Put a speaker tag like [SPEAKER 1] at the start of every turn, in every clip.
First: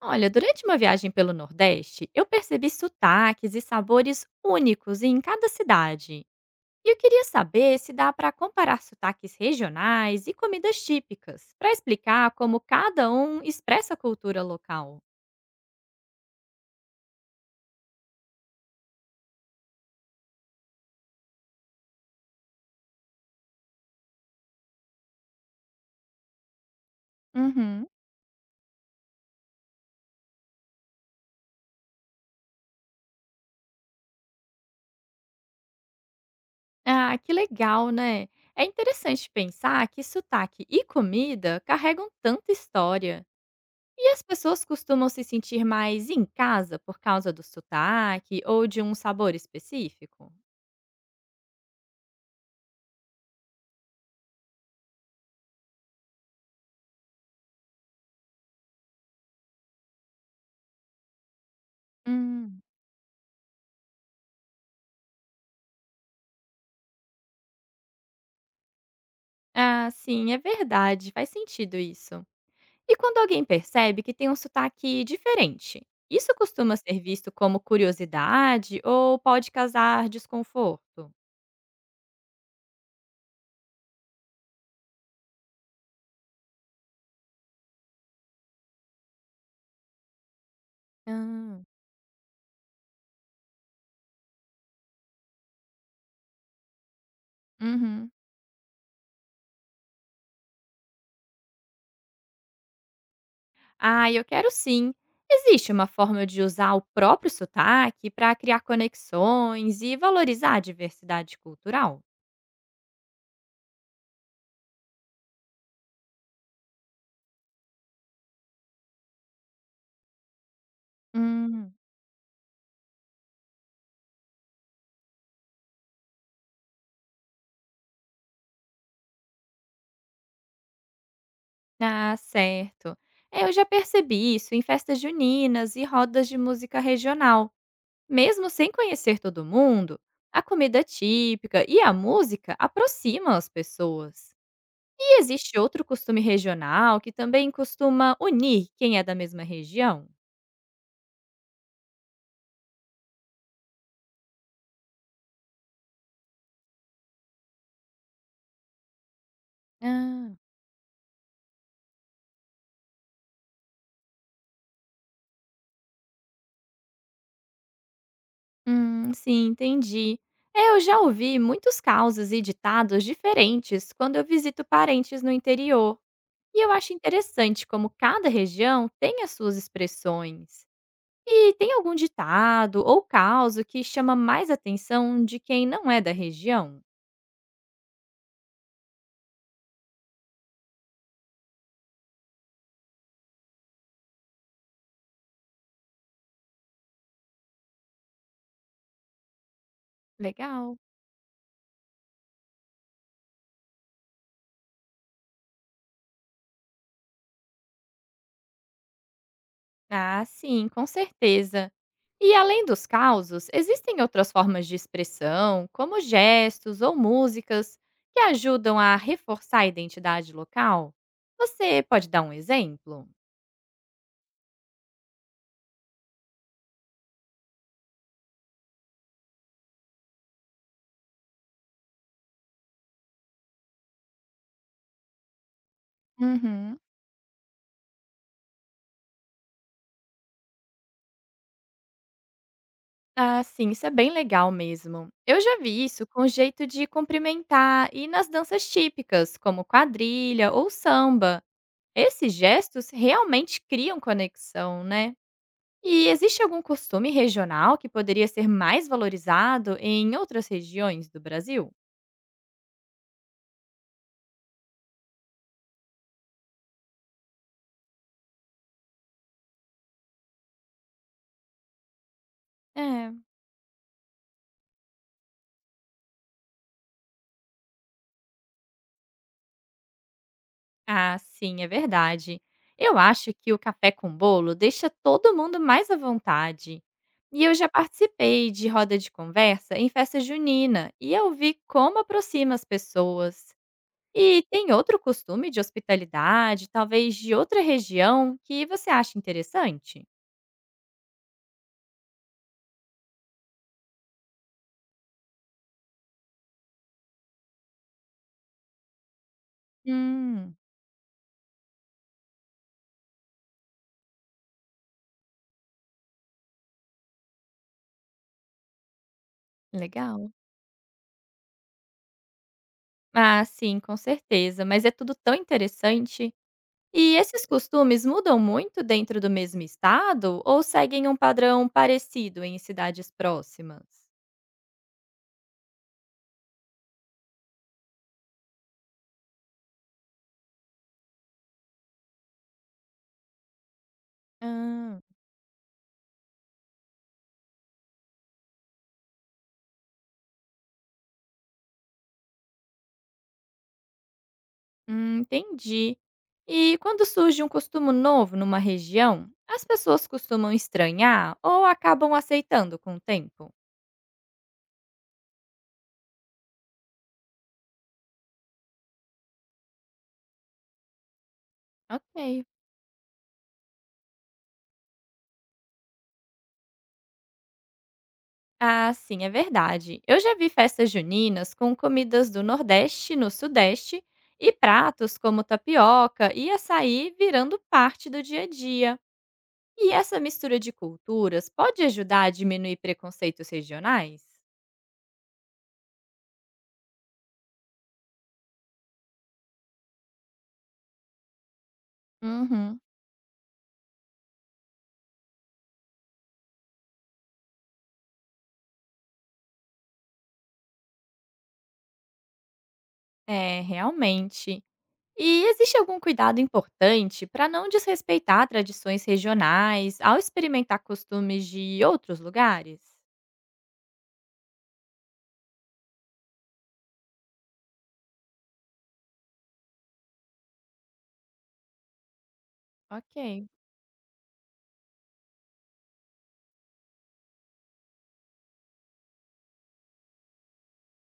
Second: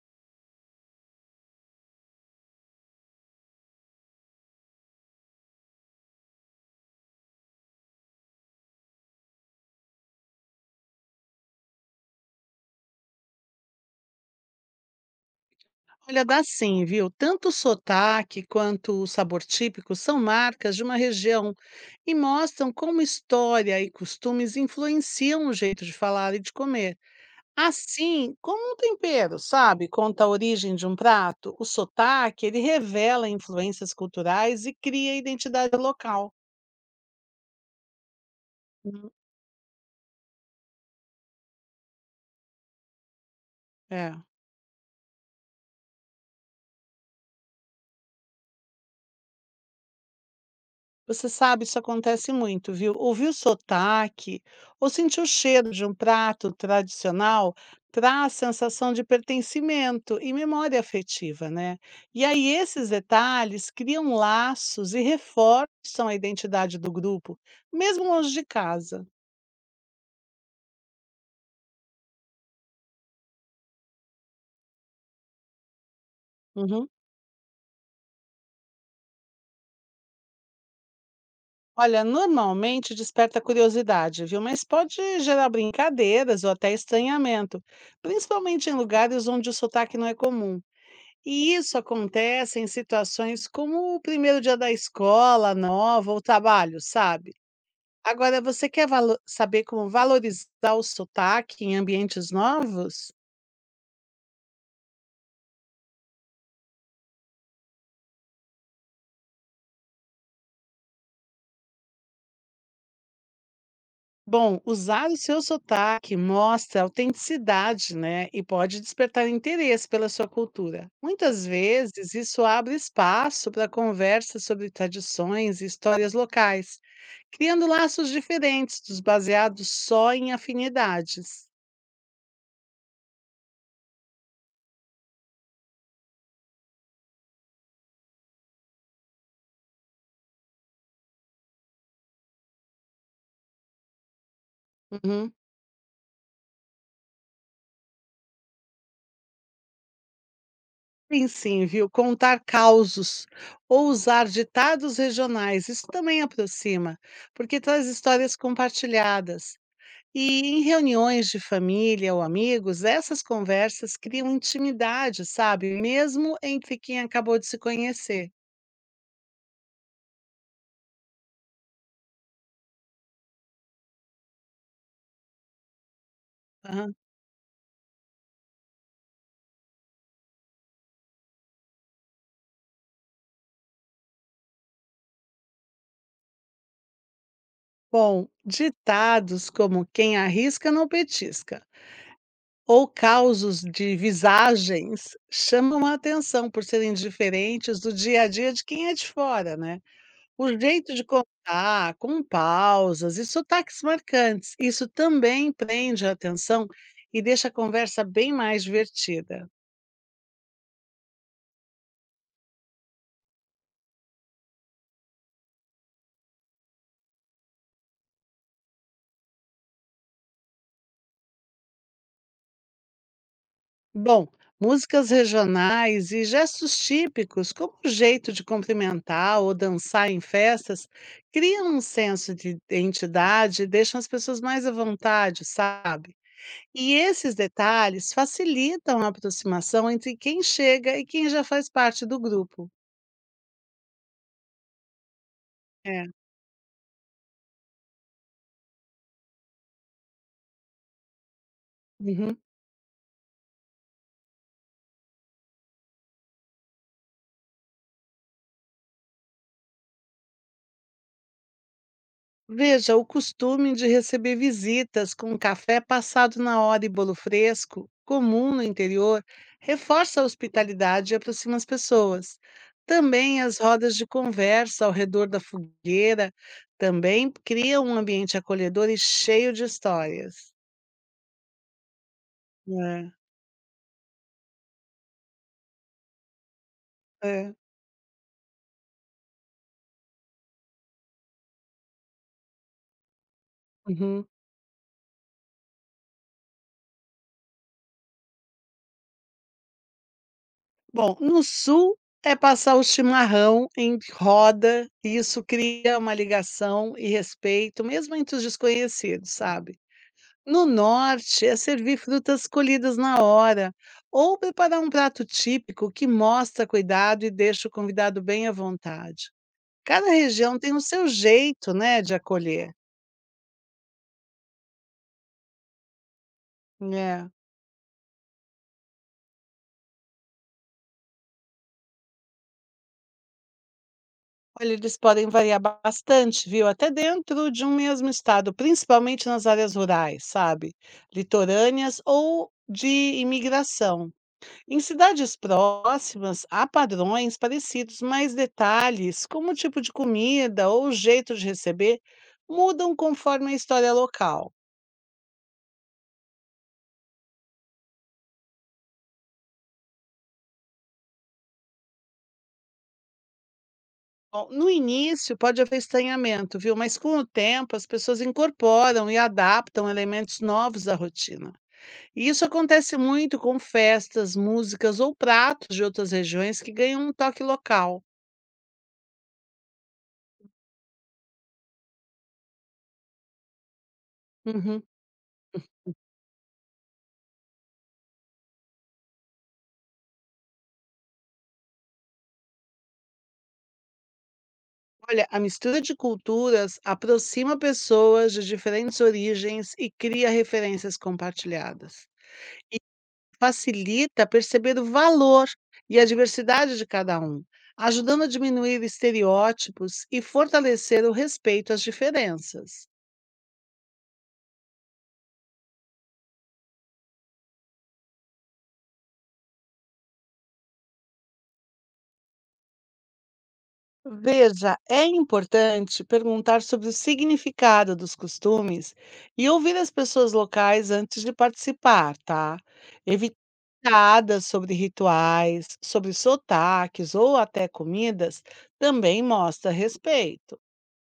[SPEAKER 1] Olha, durante uma viagem pelo Nordeste, eu percebi sotaques e sabores únicos em cada cidade. E eu queria saber se dá para comparar sotaques regionais e comidas típicas, para explicar como cada um expressa a cultura local.
[SPEAKER 2] Olha, dá sim, viu? Tanto o sotaque quanto o sabor típico são marcas de uma região e mostram como história e costumes influenciam o jeito de falar e de comer.
[SPEAKER 1] Uhum.
[SPEAKER 2] Assim, como um tempero, sabe? Conta a origem de um prato, o sotaque, ele revela influências culturais e cria identidade local.
[SPEAKER 1] Ah, que legal, né? É
[SPEAKER 2] Hum,
[SPEAKER 1] interessante pensar que sotaque e comida carregam tanta história. E
[SPEAKER 2] É.
[SPEAKER 1] as pessoas costumam se sentir mais em casa por causa do sotaque ou de um sabor específico?
[SPEAKER 2] Você sabe, isso acontece muito, viu? Ouvir o sotaque ou sentir o cheiro de um prato tradicional traz sensação de pertencimento e memória afetiva, né? E aí
[SPEAKER 1] Hum.
[SPEAKER 2] esses detalhes criam laços e reforçam a identidade do grupo, mesmo longe de casa.
[SPEAKER 1] Ah, sim, é verdade, faz sentido isso. E quando alguém percebe que tem um sotaque diferente, isso costuma
[SPEAKER 2] Uhum.
[SPEAKER 1] ser visto como curiosidade ou pode causar desconforto?
[SPEAKER 2] Olha, normalmente desperta curiosidade, viu? Mas pode gerar brincadeiras ou até estranhamento, principalmente em lugares onde o sotaque não é comum. E
[SPEAKER 1] Ah,
[SPEAKER 2] isso acontece em situações como o primeiro dia da escola nova ou trabalho, sabe?
[SPEAKER 1] Uhum.
[SPEAKER 2] Agora, você quer saber como valorizar o sotaque em ambientes novos?
[SPEAKER 1] Ah, eu quero sim. Existe uma forma de usar o próprio sotaque para criar conexões e valorizar a diversidade cultural?
[SPEAKER 2] Bom, usar o seu sotaque mostra autenticidade, né? E pode despertar interesse pela sua cultura. Muitas
[SPEAKER 1] Hum.
[SPEAKER 2] vezes, isso abre espaço para conversas sobre tradições e histórias locais criando laços diferentes dos baseados só em afinidades.
[SPEAKER 1] Ah, certo. É, eu já percebi isso em festas juninas e rodas de música regional. Mesmo sem conhecer todo mundo, a comida típica e a música aproximam as pessoas. E
[SPEAKER 2] Uhum.
[SPEAKER 1] existe outro costume regional que também costuma unir quem é da mesma região?
[SPEAKER 2] Sim, sim, viu? Contar causos ou usar ditados regionais, isso também aproxima, porque traz histórias compartilhadas.
[SPEAKER 1] Ah,
[SPEAKER 2] E em reuniões de família ou amigos, essas conversas criam intimidade, sabe? Mesmo entre quem acabou de se conhecer.
[SPEAKER 1] sim, entendi. É, eu já ouvi muitos causos e ditados diferentes quando eu visito parentes no interior. E eu acho
[SPEAKER 2] Aham.
[SPEAKER 1] interessante como cada região tem as suas expressões. E tem algum ditado ou causo que chama mais atenção de quem não é da região?
[SPEAKER 2] Bom, ditados como quem arrisca não petisca ou causos de visagens chamam a atenção por serem diferentes do dia a dia de quem é de fora, né? O
[SPEAKER 1] Legal.
[SPEAKER 2] jeito de contar, com pausas e sotaques marcantes, isso também prende a atenção e deixa a conversa bem mais divertida.
[SPEAKER 1] Ah, sim, com certeza. E além dos causos, existem outras formas de expressão, como gestos ou músicas, que ajudam a reforçar a identidade local? Você pode dar um exemplo?
[SPEAKER 2] Bom, músicas regionais e gestos típicos, como o jeito de cumprimentar ou dançar em festas, criam um senso de identidade e deixam as pessoas mais à vontade, sabe?
[SPEAKER 1] Uhum.
[SPEAKER 2] E esses detalhes facilitam a aproximação entre quem chega e quem já faz parte do grupo.
[SPEAKER 1] Ah, sim, isso é bem legal mesmo. Eu já vi isso
[SPEAKER 2] É.
[SPEAKER 1] com o jeito de cumprimentar e nas danças típicas, como quadrilha ou samba. Esses
[SPEAKER 2] Uhum.
[SPEAKER 1] gestos realmente criam conexão, né? E existe algum costume regional que poderia ser mais valorizado em outras regiões do Brasil?
[SPEAKER 2] Veja, o costume de receber visitas com café passado na hora e bolo fresco, comum no interior, reforça a hospitalidade e aproxima as pessoas.
[SPEAKER 1] É.
[SPEAKER 2] Também as rodas de conversa ao redor da fogueira também criam um ambiente acolhedor e cheio de histórias.
[SPEAKER 1] Ah, sim, é verdade. Eu
[SPEAKER 2] É,
[SPEAKER 1] acho que o café com bolo deixa todo mundo mais à vontade. E
[SPEAKER 2] é.
[SPEAKER 1] eu já participei de roda de conversa em festa junina e eu vi como aproxima as pessoas.
[SPEAKER 2] Uhum.
[SPEAKER 1] E tem outro costume de hospitalidade, talvez de outra região, que você acha interessante?
[SPEAKER 2] Bom, no sul é passar o chimarrão em roda, e isso cria uma ligação e respeito, mesmo entre os desconhecidos, sabe?
[SPEAKER 1] Hum,
[SPEAKER 2] No norte, é servir frutas colhidas na hora, ou preparar um prato típico que mostra cuidado e deixa o convidado bem à vontade. Cada
[SPEAKER 1] legal.
[SPEAKER 2] região tem o seu jeito, né, de acolher.
[SPEAKER 1] Ah, sim, com certeza, mas é tudo tão interessante. E
[SPEAKER 2] É.
[SPEAKER 1] esses costumes mudam muito dentro do mesmo estado ou seguem um padrão parecido em cidades próximas?
[SPEAKER 2] Olha, eles podem variar bastante, viu? Até dentro de um mesmo estado, principalmente nas áreas rurais, sabe? Litorâneas ou de imigração. Em
[SPEAKER 1] Ah,
[SPEAKER 2] cidades próximas, há padrões parecidos, mas detalhes, como o tipo de comida ou o jeito de receber, mudam conforme a história local.
[SPEAKER 1] entendi. E quando surge um costume novo numa região, as pessoas costumam estranhar ou acabam aceitando com o tempo?
[SPEAKER 2] Bom, no início pode haver estranhamento, viu? Mas com o tempo as pessoas incorporam e adaptam elementos novos à rotina. E isso
[SPEAKER 1] Ok.
[SPEAKER 2] acontece muito com festas, músicas ou pratos de outras regiões que ganham um toque local.
[SPEAKER 1] Ah, sim, é verdade. Eu já vi festas juninas com comidas do Nordeste no Sudeste e
[SPEAKER 2] Uhum.
[SPEAKER 1] pratos como tapioca e açaí virando parte do dia a dia. E essa mistura de culturas pode ajudar a diminuir preconceitos regionais?
[SPEAKER 2] Olha, a mistura de culturas aproxima pessoas de diferentes origens e cria referências compartilhadas. E
[SPEAKER 1] Uhum,
[SPEAKER 2] facilita perceber o valor e a diversidade de cada um, ajudando a diminuir estereótipos e fortalecer o respeito às diferenças.
[SPEAKER 1] é, realmente. E existe algum cuidado importante para não desrespeitar tradições regionais ao experimentar costumes de outros lugares?
[SPEAKER 2] Veja, é importante perguntar sobre o significado dos costumes e ouvir as pessoas locais antes de participar, tá? Evitar
[SPEAKER 1] Ok.
[SPEAKER 2] piadas sobre rituais, sobre sotaques ou até comidas também mostra respeito.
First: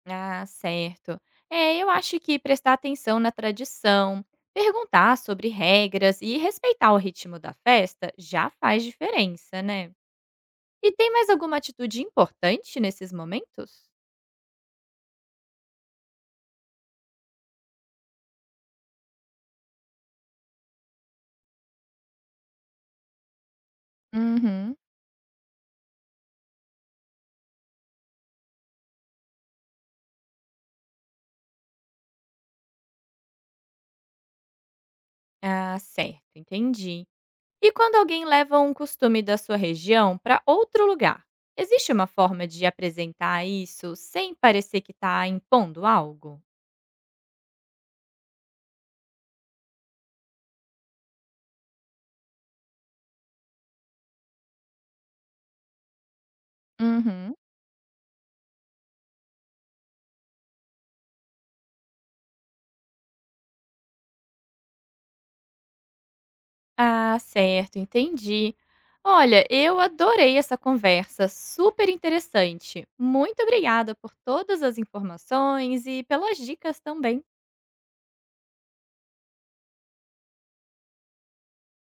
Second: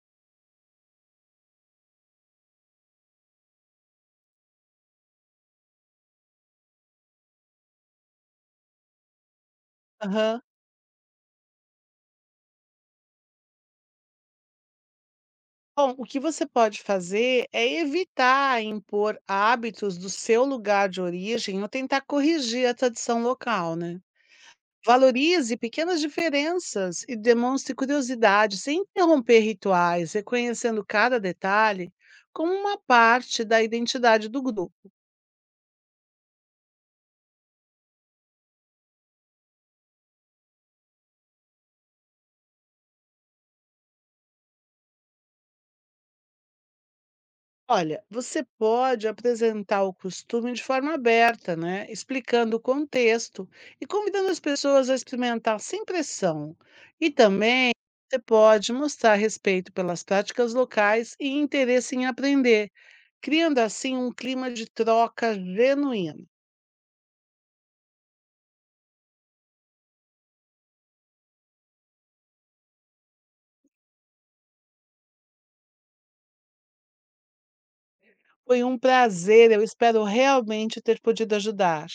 [SPEAKER 1] Ah, certo. É, eu acho que prestar atenção na tradição, perguntar sobre regras e respeitar o ritmo da festa já faz diferença, né?
[SPEAKER 2] Aham.
[SPEAKER 1] E tem mais alguma atitude importante nesses momentos?
[SPEAKER 2] Bom, o que você pode fazer é evitar impor hábitos do seu lugar de origem ou tentar corrigir a tradição local, né?
[SPEAKER 1] Uhum.
[SPEAKER 2] Valorize pequenas diferenças e demonstre curiosidade sem interromper rituais, reconhecendo cada detalhe como uma parte da identidade do grupo.
[SPEAKER 1] Ah, certo, entendi. E quando alguém leva um costume da sua região para outro lugar, existe uma forma de apresentar isso sem parecer que está impondo algo?
[SPEAKER 2] Olha, você pode apresentar o costume de forma aberta, né? Explicando o contexto e convidando as pessoas a experimentar sem pressão. E
[SPEAKER 1] Uhum.
[SPEAKER 2] também você pode mostrar respeito pelas práticas locais e interesse em aprender, criando assim um clima de troca genuíno.
[SPEAKER 1] Ah, certo, entendi. Olha, eu adorei essa conversa, super interessante. Muito obrigada por todas as informações e pelas dicas também.
[SPEAKER 2] Foi um prazer, eu espero realmente ter podido ajudar.